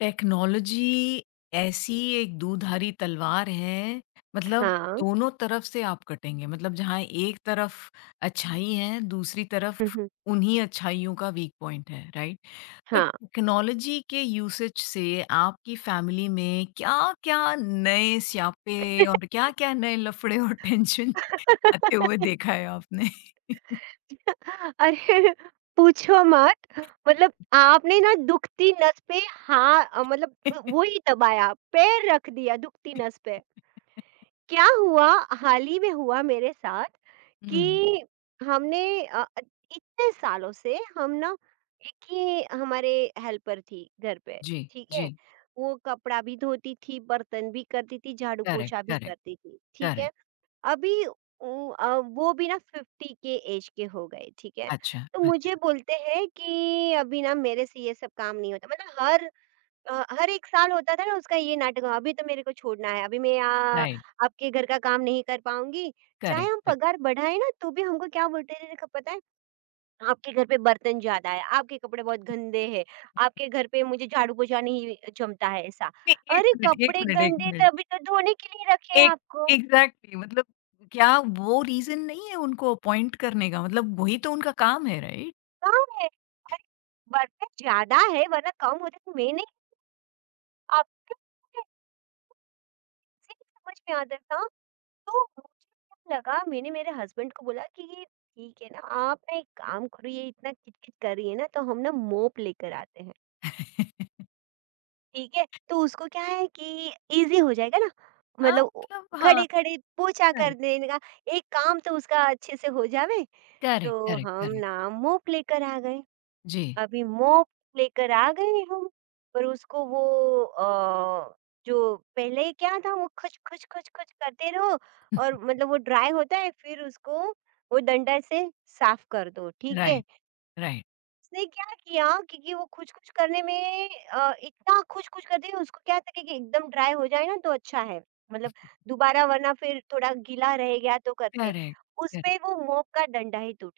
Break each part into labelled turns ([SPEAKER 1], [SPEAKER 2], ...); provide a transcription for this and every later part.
[SPEAKER 1] Technology ऐसी एक दुधारी तलवार है, मतलब
[SPEAKER 2] हाँ,
[SPEAKER 1] दोनों तरफ से आप कटेंगे। मतलब जहाँ एक तरफ अच्छाई है, दूसरी तरफ
[SPEAKER 2] हुँ, हुँ,
[SPEAKER 1] उन्हीं अच्छाइयों का वीक पॉइंट है, राइट? तो
[SPEAKER 2] हाँ।
[SPEAKER 1] टेक्नोलॉजी के यूसेज से आपकी फैमिली में क्या-क्या नए स्यापे और क्या-क्या नए लफड़े और टेंशन आते हुए देखा है आपने?
[SPEAKER 2] अरे! पूछो मत। मतलब आपने ना दुखती नस पे हाँ मतलब वो ही दबाया, पैर रख दिया दुखती नस पे। क्या हुआ हाल ही में हुआ मेरे साथ
[SPEAKER 1] हुँ।
[SPEAKER 2] कि हमने अ, इतने सालों से हम ना एक ही हमारे हेल्पर थी घर पे,
[SPEAKER 1] जी,
[SPEAKER 2] ठीक है?
[SPEAKER 1] जी।
[SPEAKER 2] वो कपड़ा भी धोती थी, बर्तन भी करती थी,
[SPEAKER 1] करेक्ट,
[SPEAKER 2] झाड़ू-पोछा भी
[SPEAKER 1] करेक्ट,
[SPEAKER 2] करती थी, ठीक है?
[SPEAKER 1] करेक्ट।
[SPEAKER 2] अभी वो भी ना 50 के ऐज के हो गए, ठीक है?
[SPEAKER 1] अच्छा,
[SPEAKER 2] तो मुझे
[SPEAKER 1] अच्छा।
[SPEAKER 2] बोलते हैं कि अभी ना मेरे से ये सब काम नहीं होता। मतलब हर 1 साल होता था ना उसका ये नाटक। अभी तो मेरे को छोड़ना है, अभी मैं यहाँ
[SPEAKER 1] राइट,
[SPEAKER 2] आपके घर का काम नहीं कर पाऊँगी। चाहे
[SPEAKER 1] करेक्ट,
[SPEAKER 2] हम
[SPEAKER 1] करेक्ट।
[SPEAKER 2] पगार बढ़ाएँ ना तो भी हमको क्या बोलते थे देखो पता है? आपके घर पे बर्तन ज़्यादा है, आपके कपड़े बहुत गंदे हैं, आपके घर पे मुझे झाड़ू-पोछा नहीं जमता है ऐसा।
[SPEAKER 1] नहीं, 1
[SPEAKER 2] अरे!
[SPEAKER 1] मिनट, 1
[SPEAKER 2] कपड़े
[SPEAKER 1] मिनट, 1
[SPEAKER 2] गंदे तभी
[SPEAKER 1] मिनट।
[SPEAKER 2] तो धोने के लिए रखे हैं
[SPEAKER 1] एक
[SPEAKER 2] आपको।
[SPEAKER 1] एग्ज़ैक्टली मतलब क्या वो रीज़न नहीं है उनको अपॉइंट करने का? मतलब वही तो उनका काम है, राइट?
[SPEAKER 2] कहाँ है? अरे! बर्तन ज़्यादा है, वरना कम होते तो मैंने आपके ऐसे नहीं समझ में आता था। तो मुझे क्या लगा, मैंने मेरे हस्बैंड को बोला कि ये ठीक है ना, आप ना एक काम करो, ये इतना किट-किट कर रही है ना तो हम ना मोप लेकर आते हैं, ठीक है? तो उसको क्या है कि ईज़ी हो जाएगा ना,
[SPEAKER 1] हाँ,
[SPEAKER 2] मतलब ओ
[SPEAKER 1] मतलब हाँ,
[SPEAKER 2] खड़े-खड़े पोछा कर
[SPEAKER 1] करेक्ट,
[SPEAKER 2] देने का एक काम तो उसका अच्छे से हो जावे।
[SPEAKER 1] करेक्ट,
[SPEAKER 2] तो
[SPEAKER 1] करेक्ट,
[SPEAKER 2] हम
[SPEAKER 1] करेक्ट।
[SPEAKER 2] ना मोप लेकर आ गए।
[SPEAKER 1] जी।
[SPEAKER 2] अभी मोप लेकर आ गए हम, पर उसको वो अ, जो पहले क्या था वो खच खच खच खच करते रहो और मतलब वो ड्राई होता है, फिर उसको वो डंडा से साफ कर दो, ठीक है।
[SPEAKER 1] Right, right.
[SPEAKER 2] उसने क्या किया क्योंकि वो खुच खुच करने में इतना खुच खुच करते हैं, उसको क्या था कि एकदम ड्राई हो जाए ना तो अच्छा है। मतलब दोबारा वरना फिर थोड़ा गीला रह गया तो करते
[SPEAKER 1] करेक्ट,
[SPEAKER 2] उस
[SPEAKER 1] करेक्ट।
[SPEAKER 2] पे वो मोप का डंडा ही टूट।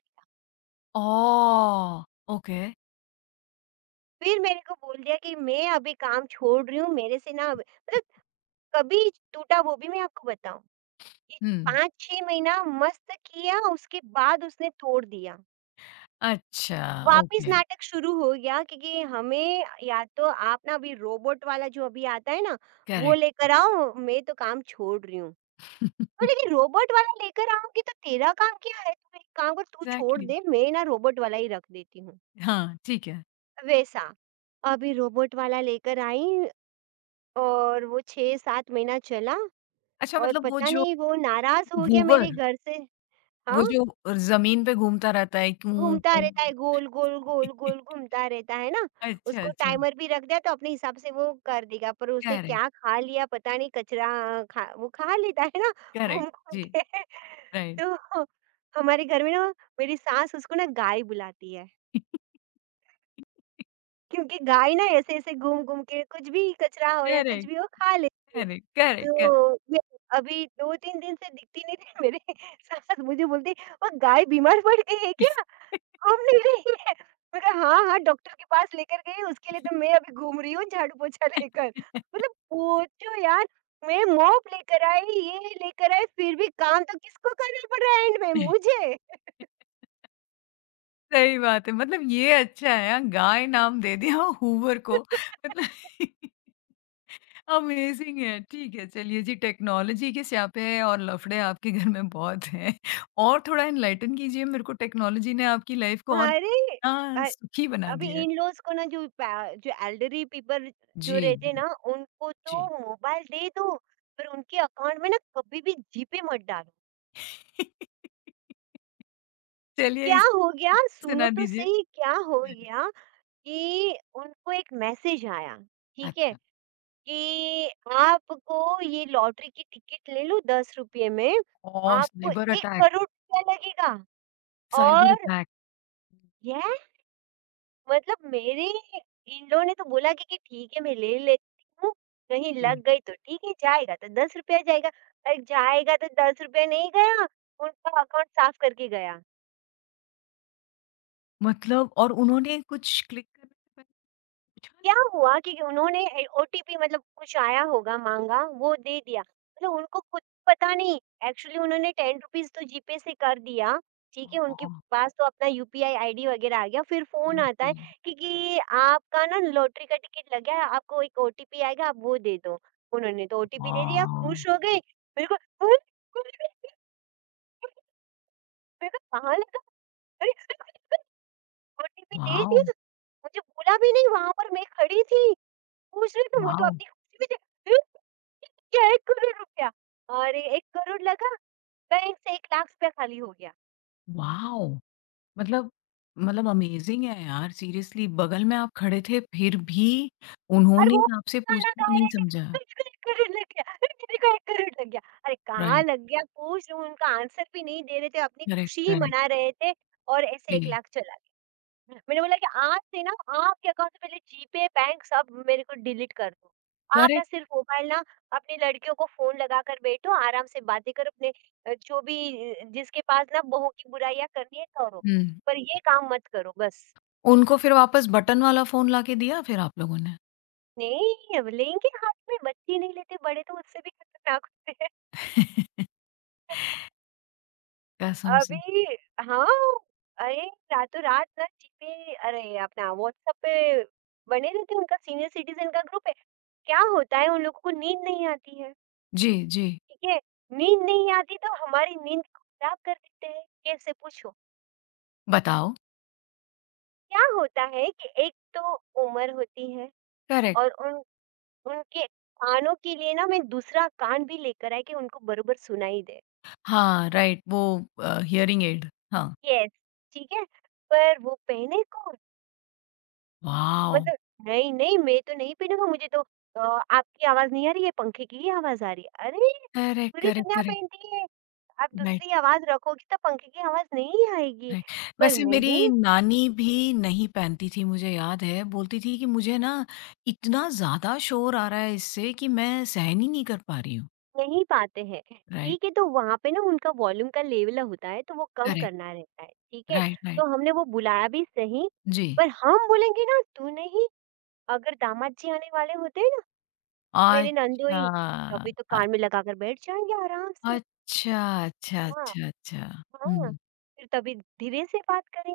[SPEAKER 1] ओह! ओके।
[SPEAKER 2] फिर मेरे को बोल दिया कि मैं अभी काम छोड़ रही हूँ, मेरे से ना अब मतलब। कभी टूटा वो भी मैं आपको बताऊँ, ये
[SPEAKER 1] हुँ।
[SPEAKER 2] 5-6 महीना मस्त किया उसके बाद उसने तोड़ दिया।
[SPEAKER 1] अच्छा,
[SPEAKER 2] वापिस
[SPEAKER 1] ओके,
[SPEAKER 2] नाटक शुरू हो गया क्योंकि हमें, या तो आप ना अभी रोबोट वाला जो अभी आता है ना, वो
[SPEAKER 1] करेक्ट।
[SPEAKER 2] लेकर आओ, मैं तो काम छोड़ रही हूँ।
[SPEAKER 1] एग्ज़ैक्टली।
[SPEAKER 2] बोले कि रोबोट वाला लेकर आऊँगी तो तेरा काम क्या है? तू एक काम कर, तू छोड़ दे, मैं ना रोबोट वाला ही रख देती हूँ,
[SPEAKER 1] हाँ, ठीक है।
[SPEAKER 2] वैसा। अभी रोबोट वाला लेकर आई और वो 6-7 महीना चला
[SPEAKER 1] अच्छा
[SPEAKER 2] और
[SPEAKER 1] मतलब वो
[SPEAKER 2] पता
[SPEAKER 1] जो
[SPEAKER 2] नहीं वो नाराज़ हो गया मेरे
[SPEAKER 1] घूवर,
[SPEAKER 2] घर से।
[SPEAKER 1] वो
[SPEAKER 2] हाँ,
[SPEAKER 1] जो ज़मीन पे घूमता रहता है, क्यों?
[SPEAKER 2] घूमता रहता है। गोल, गोल, गोल, गोल घूमता रहता है ना,
[SPEAKER 1] अच्छा,
[SPEAKER 2] उसको
[SPEAKER 1] अच्छा।
[SPEAKER 2] टाइमर भी रख दिया तो अपने हिसाब से वो कर देगा, पर उसने
[SPEAKER 1] करेक्ट,
[SPEAKER 2] क्या खा लिया पता नहीं कचरा खा, वो खा लेता है ना
[SPEAKER 1] करेक्ट।
[SPEAKER 2] घूम-घूम
[SPEAKER 1] जी,
[SPEAKER 2] के।
[SPEAKER 1] राइट।
[SPEAKER 2] तो हमारे घर में ना मेरी सास उसको ना गाय बुलाती है, क्योंकि गाय ना ऐसे-ऐसे घूम-घूम के कुछ भी कचरा हो या कुछ
[SPEAKER 1] करेक्ट,
[SPEAKER 2] भी हो खा लेती है।
[SPEAKER 1] Correct, correct, correct.
[SPEAKER 2] तो मैं अभी 2-3 दिन से दिखती नहीं थी। मेरे सास मुझे बोलती, "वो गाय बीमार पड़ गई है क्या? घूम नहीं रही है?" मैं कहा, "हाँ, हाँ, डॉक्टर के पास लेकर गई, उसके लिए तो मैं अभी घूम रही हूँ झाड़ू पोछा लेकर।" मतलब पूछो यार, मैं मोप लेकर आई, ये लेकर आई, फिर भी काम तो किसको करना पड़ रहा है एंड में? मुझे।
[SPEAKER 1] सही बात है, मतलब ये अच्छा है हाँ, गाय नाम दे दिया हूवर को मतलब अमेज़िंग है। ठीक है, चलिए जी टेक्नोलॉजी के स्यापे और लफड़े आपके घर में बहुत हैं और थोड़ा एनलाइटन कीजिए मेरे को टेक्नोलॉजी ने आपकी लाइफ़ को और
[SPEAKER 2] अरे!
[SPEAKER 1] कितना
[SPEAKER 2] अ
[SPEAKER 1] सुखी बना
[SPEAKER 2] अभी
[SPEAKER 1] दिया है।
[SPEAKER 2] इन लॉज़ को ना जो एल्डरी पीपल जो
[SPEAKER 1] जी,
[SPEAKER 2] रहते हैं
[SPEAKER 1] जी,
[SPEAKER 2] ना, उनको तो
[SPEAKER 1] जी।
[SPEAKER 2] मोबाइल दे दो, पर उनके अकाउंट में ना कभी भी जीपे मत डालो।
[SPEAKER 1] चलिए
[SPEAKER 2] क्या
[SPEAKER 1] इस
[SPEAKER 2] हो गया? सुनो
[SPEAKER 1] सुना
[SPEAKER 2] तो
[SPEAKER 1] दीजिए।
[SPEAKER 2] सही क्या हो गया कि उनको एक मैसेज आया, ठीक है?
[SPEAKER 1] अच्छा,
[SPEAKER 2] कि आपको ये लॉटरी की टिकट ले लो ₹10 में,
[SPEAKER 1] ओह!
[SPEAKER 2] आपको
[SPEAKER 1] साइबर
[SPEAKER 2] 1
[SPEAKER 1] अटैक।
[SPEAKER 2] करोड़ रुपया लगेगा
[SPEAKER 1] साइबर
[SPEAKER 2] और
[SPEAKER 1] अटैक।
[SPEAKER 2] ये। मतलब मेरे इन लोगों ने तो बोला कि ठीक है मैं ले लेती हूँ, कहीं लग
[SPEAKER 1] जी,
[SPEAKER 2] गई तो ठीक है, जाएगा तो ₹10 जाएगा। अरे जाएगा तो ₹10 नहीं गया, उनका अकाउंट साफ करके गया।
[SPEAKER 1] मतलब और उन्होंने कुछ क्लिक करने से पहले पूछा
[SPEAKER 2] क्या
[SPEAKER 1] नहीं?
[SPEAKER 2] हुआ कि उन्होंने ओटीपी मतलब कुछ आया होगा माँगा, वो दे दिया। मतलब उनको खुद पता नहीं, एक्चुअली उन्होंने ₹10 तो जीपे से कर दिया, ठीक है? उनके
[SPEAKER 1] हाँ,
[SPEAKER 2] पास तो अपना यूपीआई आईडी वगैरह आ गया, फिर फ़ोन
[SPEAKER 1] जी,
[SPEAKER 2] आता है
[SPEAKER 1] जी।
[SPEAKER 2] कि आपका ना लॉटरी का टिकट लग गया है, आपको एक ओटीपी आएगा, आप वो दे दो। उन्होंने तो ओटीपी दे दिया, खुश
[SPEAKER 1] हाँ,
[SPEAKER 2] हो गए। मेरे को अरे! अरे, मेरे को कहाँ लगा? अरे! ओटीपी दे दिया।
[SPEAKER 1] वॉव!
[SPEAKER 2] तो मुझे बोला भी नहीं, वहाँ पर मैं खड़ी थी, पूछ रही तो वो तो
[SPEAKER 1] वॉव!
[SPEAKER 2] अपनी खुशी में थे। क्या 1 करोड़ रुपया! अरे 1 करोड़ लगा, बैंक से 1 लाख रुपया खाली हो गया
[SPEAKER 1] वॉव! मतलब मतलब अमेज़िंग है यार सीरियसली बगल में आप खड़े थे फिर भी
[SPEAKER 2] और
[SPEAKER 1] उन्होंने
[SPEAKER 2] वो
[SPEAKER 1] आपसे
[SPEAKER 2] गाना गा
[SPEAKER 1] पूछना नहीं
[SPEAKER 2] रहे थे,
[SPEAKER 1] समझा।
[SPEAKER 2] मुझको 1 करोड़ लग गया, अरे मेरे को 1 करोड़ लग गया। अरे कहाँ
[SPEAKER 1] राइट,
[SPEAKER 2] लग गया पूछ रही हूँ, उनका आंसर भी नहीं दे रहे थे, अपनी
[SPEAKER 1] करेक्ट,
[SPEAKER 2] खुशी ही
[SPEAKER 1] करेक्ट,
[SPEAKER 2] मना रहे थे और ऐसे 1
[SPEAKER 1] जी,
[SPEAKER 2] लाख चला। मैंने बोला कि आज से ना आपके अकाउंट से पहले जीपे, बैंक सब मेरे को डिलीट कर दो। आप ना
[SPEAKER 1] करेक्ट,
[SPEAKER 2] सिर्फ मोबाइल ना अपनी लड़कियों को फ़ोन लगाकर बैठो, आराम से बातें करो अपने जो भी जिसके पास ना बहू की बुराइयाँ करनी है करो,
[SPEAKER 1] हुँ,
[SPEAKER 2] पर ये काम मत करो बस।
[SPEAKER 1] उनको फिर वापस बटन वाला फ़ोन लाके दिया फिर आप लोगों ने?
[SPEAKER 2] नहीं, अब लेंगे हाथ में, बच्चे नहीं लेते, बड़े तो उससे भी खतरनाक होते हैं।
[SPEAKER 1] कसम से।
[SPEAKER 2] अभी हाँ, अरे रातों-रात ना जीपे, अरे अपना व्हाट्सएप पे बने रहते हैं, उनका सीनियर सिटीज़न का ग्रुप है। क्या होता है उन लोगों को नींद नहीं आती है।
[SPEAKER 1] जी, जी,
[SPEAKER 2] ठीक है? नींद नहीं आती तो हमारी नींद को खराब कर देते हैं, कैसे पूछो?
[SPEAKER 1] बताओ।
[SPEAKER 2] क्या होता है कि एक तो उम्र होती है
[SPEAKER 1] करेक्ट।
[SPEAKER 2] और उन उनके कानों के लिए ना मैं दूसरा कान भी लेकर आई कि उनको बरोबर सुनाई दे।
[SPEAKER 1] हाँ, राइट वो हियरिंग एड। हाँ।
[SPEAKER 2] यस, ठीक है? पर वो पहने कौन?
[SPEAKER 1] वॉव!
[SPEAKER 2] मतलब नहीं, नहीं मैं तो नहीं पहनूँगा मुझे तो अ, आपकी आवाज़ नहीं आ रही है, पंखे की ही आवाज़ आ रही है। अरे!
[SPEAKER 1] करेक्ट,
[SPEAKER 2] पूरी
[SPEAKER 1] करेक्ट,
[SPEAKER 2] दुनिया
[SPEAKER 1] करेक्ट,
[SPEAKER 2] पहनती है, आप
[SPEAKER 1] राइट,
[SPEAKER 2] दूसरी आवाज़ रखोगी तो पंखे की आवाज़ नहीं आएगी।
[SPEAKER 1] राइट।
[SPEAKER 2] पर
[SPEAKER 1] वैसे मेरी
[SPEAKER 2] नहीं,
[SPEAKER 1] नानी भी नहीं पहनती थी मुझे याद है, बोलती थी कि मुझे ना इतना ज़्यादा शोर आ रहा है इससे कि मैं सहन ही नहीं कर पा रही हूँ।
[SPEAKER 2] नहीं पाते हैं,
[SPEAKER 1] राइट,
[SPEAKER 2] ठीक है, तो वहाँ पे ना उनका वॉल्यूम का लेवल होता है, तो वो कम
[SPEAKER 1] करेक्ट,
[SPEAKER 2] करना रहता है, ठीक है?
[SPEAKER 1] राइट,
[SPEAKER 2] तो
[SPEAKER 1] राइट।
[SPEAKER 2] हमने वो बुलाया भी सही,
[SPEAKER 1] जी।
[SPEAKER 2] पर हम बोलेंगे ना, "तू नहीं, अगर दामाद जी आने वाले होते हैं ना, मेरे
[SPEAKER 1] अच्छा।
[SPEAKER 2] नंदोई, तभी तो
[SPEAKER 1] अ,
[SPEAKER 2] कान में लगाकर बैठ जाएँगे आराम से।
[SPEAKER 1] अच्छा, अच्छा,
[SPEAKER 2] हाँ,
[SPEAKER 1] अच्छा, अच्छा।
[SPEAKER 2] हाँ,
[SPEAKER 1] हुँ,
[SPEAKER 2] फिर तभी धीरे से बात करें,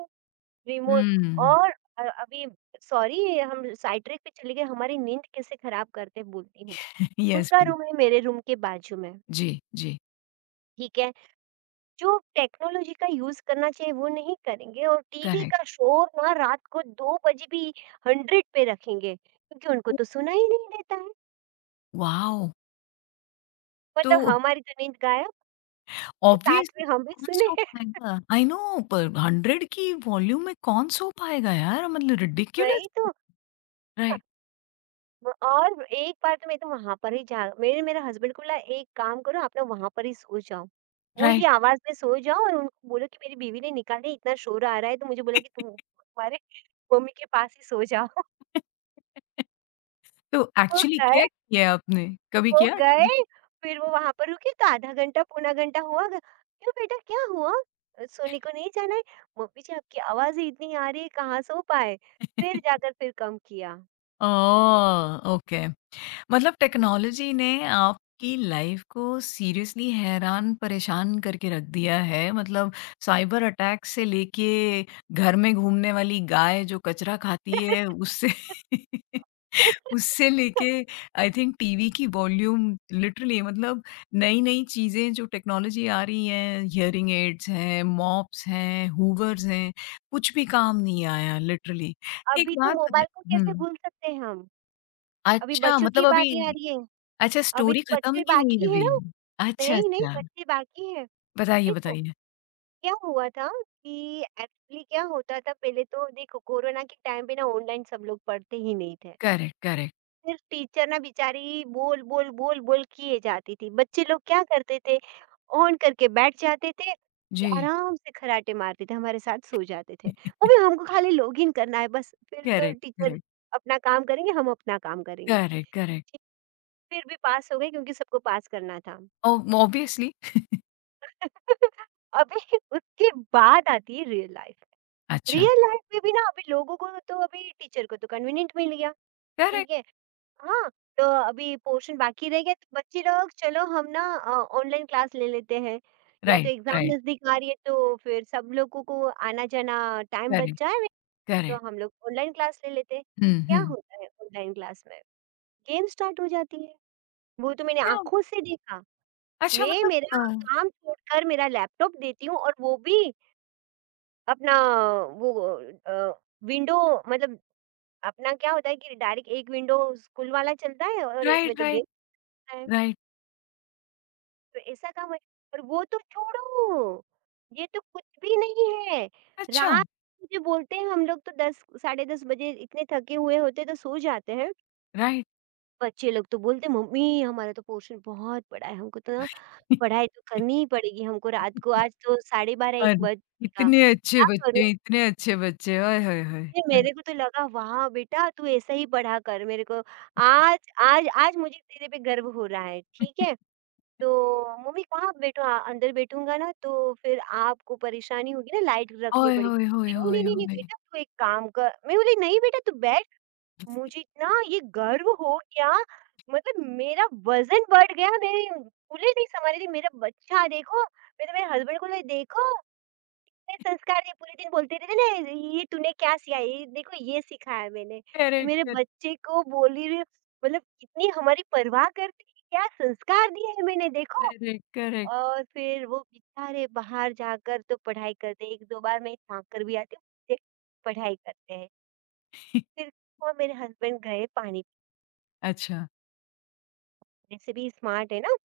[SPEAKER 2] रिमो
[SPEAKER 1] हुँ।
[SPEAKER 2] और अभी सॉरी हम साइड ट्रैक पे चले गए, हमारी नींद कैसे खराब करते", बोलती हूँ मैं।
[SPEAKER 1] येस,
[SPEAKER 2] उनका
[SPEAKER 1] प्लीज़।
[SPEAKER 2] रूम है मेरे रूम के बाजू में,
[SPEAKER 1] जी, जी,
[SPEAKER 2] ठीक है? जो टेक्नोलॉजी का यूज़ करना चाहिए वो नहीं करेंगे और टीवी
[SPEAKER 1] करेक्ट।
[SPEAKER 2] का शोर ना रात को 2 बजे भी 100 पे रखेंगे, क्योंकि उनको तो सुना ही नहीं देता है।
[SPEAKER 1] वॉव! तो
[SPEAKER 2] मतलब हमारी तो नींद गायब, साथ
[SPEAKER 1] ऑब्वियस
[SPEAKER 2] में हम भी
[SPEAKER 1] कौन
[SPEAKER 2] सुने
[SPEAKER 1] सो
[SPEAKER 2] हैं,
[SPEAKER 1] पाएगा? आई नो पर 100 की वॉल्यूम में कौन सो पाएगा यार? मतलब
[SPEAKER 2] वही
[SPEAKER 1] रिडिक्युलस।
[SPEAKER 2] तो।
[SPEAKER 1] राइट,
[SPEAKER 2] व और एक बार तो मैं तो वहाँ पर ही जा, मैंने मेरे हस्बैंड को बोला एक काम करो आप ना वहाँ पर ही सो जाओ। वो ही
[SPEAKER 1] राइट।
[SPEAKER 2] आवाज़ में सो जाओ और उनको बोलो कि मेरी बीवी ने निकाले इतना शोर आ रहा है, तो मुझे बोला कि तुम्हारे मम्मी के पास ही सो जाओ।
[SPEAKER 1] तो
[SPEAKER 2] वो
[SPEAKER 1] एक्चुअली
[SPEAKER 2] गए
[SPEAKER 1] किया है आपने? कभी
[SPEAKER 2] वो
[SPEAKER 1] किया?
[SPEAKER 2] गए, फिर वो वहाँ पर रुके तो आधा घंटा, पौना घंटा हुआ। ग "क्यों बेटा क्या हुआ? सोने को नहीं जाना है?" "मम्मी जी आपकी आवाज़ ही इतनी आ रही है, कहाँ सो पाए?" फिर जाकर फिर कम किया।
[SPEAKER 1] ओह! ओके। मतलब टेक्नोलॉजी ने आपकी लाइफ को सीरियसली हैरान परेशान करके रख दिया है मतलब साइबर अटैक से लेके घर में घूमने वाली गाय जो कचरा खाती है उससे उससे लेके आई थिंक टीवी की वॉल्यूम लिटरली मतलब नई नई चीज़ें जो टेक्नोलॉजी आ रही हैं हियरिंग एड्स हैं मॉप्स हैं हूवर्स हैं कुछ भी काम नहीं आया लिटरली। एक
[SPEAKER 2] अभी तो
[SPEAKER 1] बात बता-,
[SPEAKER 2] मोबाइल को कैसे
[SPEAKER 1] हम्म,
[SPEAKER 2] भूल सकते हैं हम? अभी
[SPEAKER 1] अच्छा
[SPEAKER 2] बच्चों
[SPEAKER 1] मतलब
[SPEAKER 2] की
[SPEAKER 1] अभी
[SPEAKER 2] बारी आ रही है,
[SPEAKER 1] अच्छा
[SPEAKER 2] अभी
[SPEAKER 1] स्टोरी
[SPEAKER 2] तो
[SPEAKER 1] खत्म
[SPEAKER 2] बच्चे
[SPEAKER 1] नहीं हुई
[SPEAKER 2] बाकी है
[SPEAKER 1] अभी?
[SPEAKER 2] ना?
[SPEAKER 1] अच्छा,
[SPEAKER 2] नहीं, नहीं
[SPEAKER 1] अच्छा।
[SPEAKER 2] बच्चे बाकी हैं।
[SPEAKER 1] बताइए,
[SPEAKER 2] देखो
[SPEAKER 1] बताइए।
[SPEAKER 2] क्या हुआ था कि एक्चुअली क्या होता था पहले तो देखो कोरोना के टाइम पे ना ऑनलाइन सब लोग पढ़ते ही नहीं थे।
[SPEAKER 1] Correct, correct.
[SPEAKER 2] फिर टीचर ना बेचारी बोल, बोल, बोल, बोल किए जाती थी। बच्चे लोग क्या करते थे, ऑन करके बैठ जाते थे, फिर
[SPEAKER 1] जी।
[SPEAKER 2] आराम से खर्राटे मारते थे, हमारे साथ सो जाते थे। वो भी हमको खाली लॉगिन करना है बस, फिर तो
[SPEAKER 1] करेक्ट,
[SPEAKER 2] टीचर
[SPEAKER 1] करेक्ट,
[SPEAKER 2] अपना काम करेंगे, हम अपना काम करेंगे।
[SPEAKER 1] Correct, correct.
[SPEAKER 2] फिर भी पास हो गए क्योंकि सबको पास करना था।
[SPEAKER 1] ऑब ऑब्वियसली।
[SPEAKER 2] अभी उसके बाद आती है रियल लाइफ।
[SPEAKER 1] अच्छा,
[SPEAKER 2] रियल लाइफ में भी ना अभी लोगों को तो अभी टीचर को तो कन्वीनिएंट मिल गया, ठीक
[SPEAKER 1] करेक्ट,
[SPEAKER 2] है। हाँ, तो अभी पोर्शन बाकी रह गया तो बच्चे लोग चलो हम ना ऑनलाइन क्लास ले लेते हैं, या तो
[SPEAKER 1] राइट,
[SPEAKER 2] एग्जाम
[SPEAKER 1] राइट,
[SPEAKER 2] नजदीक आ रही है तो फिर सब लोगों को आना जाना, टाइम बच
[SPEAKER 1] करेक्ट,
[SPEAKER 2] जाए, तो
[SPEAKER 1] करेक्ट।
[SPEAKER 2] हम लोग ऑनलाइन क्लास ले लेते हैं।
[SPEAKER 1] हुँ,
[SPEAKER 2] क्या
[SPEAKER 1] हुँ।
[SPEAKER 2] होता है ऑनलाइन क्लास में गेम स्टार्ट हो जाती है, वो तो मैंने
[SPEAKER 1] क्या
[SPEAKER 2] आंखों से देखा।
[SPEAKER 1] अच्छा
[SPEAKER 2] मैं
[SPEAKER 1] मतलब
[SPEAKER 2] मेरा काम छोड़कर मेरा लैपटॉप देती हूँ और वो भी अपना वो विंडो मतलब अपना क्या होता है कि डायरेक्ट एक विंडो स्कूल वाला चलता है और एक
[SPEAKER 1] राइट,
[SPEAKER 2] में तो
[SPEAKER 1] राइट,
[SPEAKER 2] गेम।
[SPEAKER 1] राइट।
[SPEAKER 2] तो ऐसा काम है और वो तो छोड़ो, ये तो कुछ भी नहीं है।
[SPEAKER 1] अच्छा,
[SPEAKER 2] रात मुझे बोलते हैं, हम लोग तो 10 साढ़े 10 बजे इतने थके हुए होते हैं तो सो जाते हैं।
[SPEAKER 1] राइट।
[SPEAKER 2] बच्चे लोग तो बोलते हैं, मम्मी हमारा तो पोर्शन बहुत बड़ा है, हमको तो ना पढ़ाई तो करनी ही पड़ेगी, हमको रात को आज तो साढ़े 12 1
[SPEAKER 1] अरे!
[SPEAKER 2] बज जाएगा, क्या करूँ?
[SPEAKER 1] इतने अच्छे बच्चे, आय हाय हाय!
[SPEAKER 2] फिर
[SPEAKER 1] हाँ।
[SPEAKER 2] मेरे को तो लगा वाह बेटा तू ऐसा ही पढ़ा कर मेरे को आज आज आज मुझे तेरे पे गर्व हो रहा है, ठीक है? तो मम्मी कहाँ बैठो अंदर बैठूँगा ना तो फिर आपको परेशानी होगी ना लाइट रखनी
[SPEAKER 1] ओए
[SPEAKER 2] पड़ेगी।
[SPEAKER 1] होए होए
[SPEAKER 2] नहीं, नहीं,
[SPEAKER 1] होए
[SPEAKER 2] नहीं, नहीं
[SPEAKER 1] होए!
[SPEAKER 2] बेटा तू एक काम कर, मैं बोली नहीं बेटा तू बैठ। मुझे इतना ये गर्व हो गया मतलब मेरा वज़न बढ़ गया, मैं फूले नहीं समा रही थी मेरा बच्चा देखो, मैं तो मेरे हस्बैंड को बोली देखो, मेरे संस्कार ये पूरे दिन बोलते रहते ना ये तूने क्या सिया ये देखो ये सिखाया मैंने, कि
[SPEAKER 1] करेक्ट,
[SPEAKER 2] मेरे
[SPEAKER 1] करेक्ट,
[SPEAKER 2] बच्चे को बोली रही मतलब इतनी हमारी परवाह करती है, क्या संस्कार दिए हैं मैंने देखो।
[SPEAKER 1] Correct, correct.
[SPEAKER 2] और फिर वो बेचारे बाहर जाकर तो पढ़ाई करते हैं, 1-2 बार मैं झाँककर भी आती हूँ, फिर पढ़ाई करते हैं। फिर वो मेरे हस्बैंड गए पानी
[SPEAKER 1] अच्छा,
[SPEAKER 2] पीने, जैसे भी स्मार्ट है ना,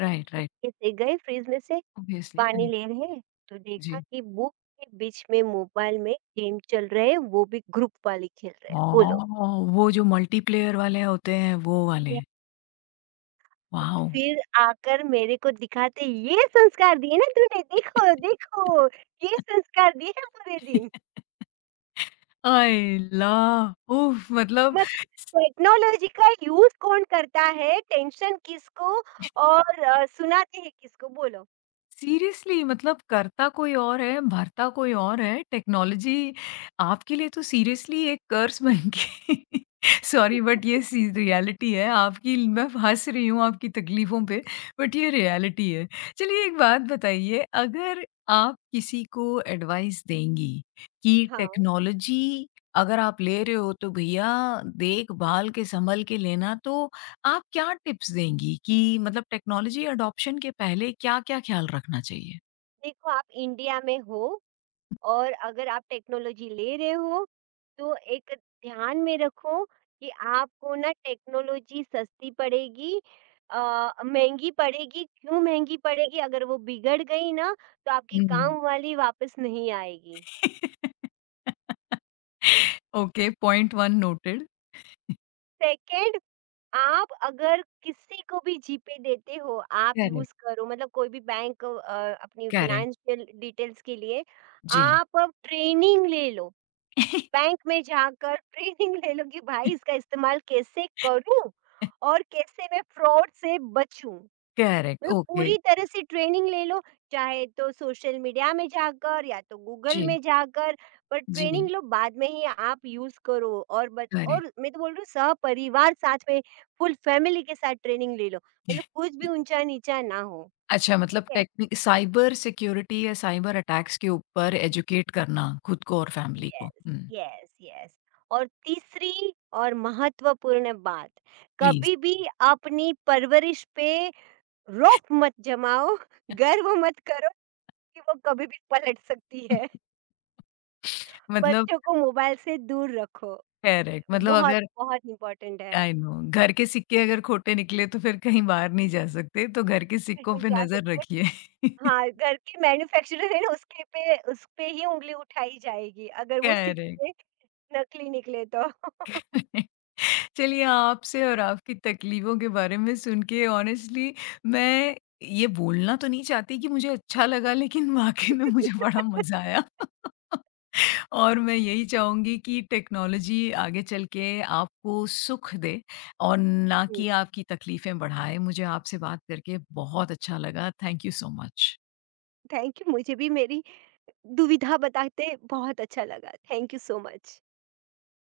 [SPEAKER 1] राइट, राइट,
[SPEAKER 2] चुपके से गए फ्रिज में से
[SPEAKER 1] ऑब्वियसली।
[SPEAKER 2] पानी ले रहे हैं, तो देखा
[SPEAKER 1] जी।
[SPEAKER 2] कि बुक के बीच में मोबाइल में गेम चल रहे हैं, वो भी ग्रुप वाली खेल रहे हैं, बोलो।
[SPEAKER 1] ओह! वो जो मल्टीप्लेयर वाले होते हैं, वो वाले?
[SPEAKER 2] वाह! और
[SPEAKER 1] वॉव!
[SPEAKER 2] फिर आकर मेरे को दिखाते, "ये संस्कार दिए ना तूने, देखो, देखो, ये संस्कार दिए हैं पूरे दिन।"
[SPEAKER 1] आई ला! उफ़! मतलब
[SPEAKER 2] मतलब टेक्नोलॉजी का यूज़ कौन करता है, टेंशन किसको और सुनाते हैं किसको? बोलो?
[SPEAKER 1] सीरियसली मतलब करता कोई और है, भरता कोई और है, टेक्नोलॉज़ी आपके लिए तो सीरियसली एक कर्स बन के सॉरी बट ये सी रियलिटी है आपकी मैं हँस रही हूँ आपकी तकलीफ़ों पे, बट ये रियलिटी है। चलिए एक बात बताइए, अगर आप किसी को एडवाइस देंगी कि
[SPEAKER 2] हाँ,
[SPEAKER 1] टेक्नोलॉज़ी अगर आप ले रहे हो तो भैया देखभाल के संभल के लेना तो आप क्या टिप्स देंगी कि मतलब टेक्नोलॉजी अडॉप्शन के पहले क्या-क्या ख़्याल रखना चाहिए?
[SPEAKER 2] देखो आप इंडिया में हो और अगर आप टेक्नोलॉजी ले रहे हो, तो एक ध्यान में रखो कि आपको ना टेक्नोलॉजी सस्ती पड़ेगी अ, महँगी पड़ेगी। क्यों महँगी पड़ेगी? अगर वो बिगड़ गई ना, तो आपके
[SPEAKER 1] हुँ।
[SPEAKER 2] काम वाली वापस नहीं आएगी।
[SPEAKER 1] Okay, point 1 noted.
[SPEAKER 2] सेकंड, आप अगर किसी को भी जीपे देते हो, आप
[SPEAKER 1] करेक्ट,
[SPEAKER 2] यूज़ करो मतलब कोई भी बैंक अपनी
[SPEAKER 1] करेक्ट,
[SPEAKER 2] फ़ाइनेंशियल डिटेल्स के लिए
[SPEAKER 1] जी।
[SPEAKER 2] आप अब ट्रेनिंग ले लो। बैंक में जाकर ट्रेनिंग ले लो कि भाई इसका इस्तेमाल कैसे करूँ और कैसे मैं फ्रॉड से बचूँ?
[SPEAKER 1] करेक्ट,
[SPEAKER 2] मतलब
[SPEAKER 1] ओके,
[SPEAKER 2] पूरी तरह से ट्रेनिंग ले लो, चाहे तो सोशल मीडिया में जाकर या तो गूगल
[SPEAKER 1] जी,
[SPEAKER 2] में जाकर, पर ट्रेनिंग
[SPEAKER 1] जी,
[SPEAKER 2] लो बाद में ही आप यूज़ करो। और बत
[SPEAKER 1] करेक्ट।
[SPEAKER 2] और मैं तो बोल रही हूँ सपरिवार साथ में फुल फैमिली के साथ ट्रेनिंग ले लो, मतलब कुछ भी ऊँचा-नीचा ना हो,
[SPEAKER 1] अच्छा
[SPEAKER 2] ठीक
[SPEAKER 1] मतलब
[SPEAKER 2] है?
[SPEAKER 1] टेक्निक साइबर सिक्योरिटी या साइबर अटैक्स के ऊपर एजुकेट करना खुद को और फैमिली को।
[SPEAKER 2] यस,
[SPEAKER 1] हुँ,
[SPEAKER 2] यस, यस। और तीसरी और महत्वपूर्ण बात,
[SPEAKER 1] प्लीज़।
[SPEAKER 2] कभी भी अपनी परवरिश पे रोफ मत जमाओ, गर्व मत करो कि वो कभी भी पलट सकती है।
[SPEAKER 1] मतलब
[SPEAKER 2] बच्चों को मोबाइल से दूर रखो,
[SPEAKER 1] करेक्ट मतलब
[SPEAKER 2] बहुत,
[SPEAKER 1] अगर
[SPEAKER 2] बहुत इम्पोर्टेंट है।
[SPEAKER 1] आई नो घर के सिक्के अगर खोटे निकले तो फिर कहीं बाहर नहीं जा सकते, तो घर के सिक्कों पे
[SPEAKER 2] जा
[SPEAKER 1] नज़र
[SPEAKER 2] सकते हैं,
[SPEAKER 1] रखिए।
[SPEAKER 2] हाँ, घर के मैन्युफैक्चरर है ना उसके पे उसपे ही उँगली उठाई जाएगी, अगर वो
[SPEAKER 1] करेक्ट।
[SPEAKER 2] सिक्के नकली निकले तो।
[SPEAKER 1] चलिए आपसे और आपकी तकलीफ़ों के बारे में सुन के ऑनेस्टली मैं ये बोलना तो नहीं चाहती कि मुझे अच्छा लगा लेकिन वाक़ई में मुझे बड़ा मज़ा आया। और मैं यही चाहूँगी कि टेक्नोलॉज़ी आगे चल के आपको सुख दे और ना
[SPEAKER 2] हुँ,
[SPEAKER 1] कि आपकी तकलीफ़ें बढ़ाए। मुझे आपसे बात करके बहुत अच्छा लगा। Thank you so much.
[SPEAKER 2] Thank you, मुझे भी मेरी दुविधा बताते बहुत अच्छा लगा। Thank you so much.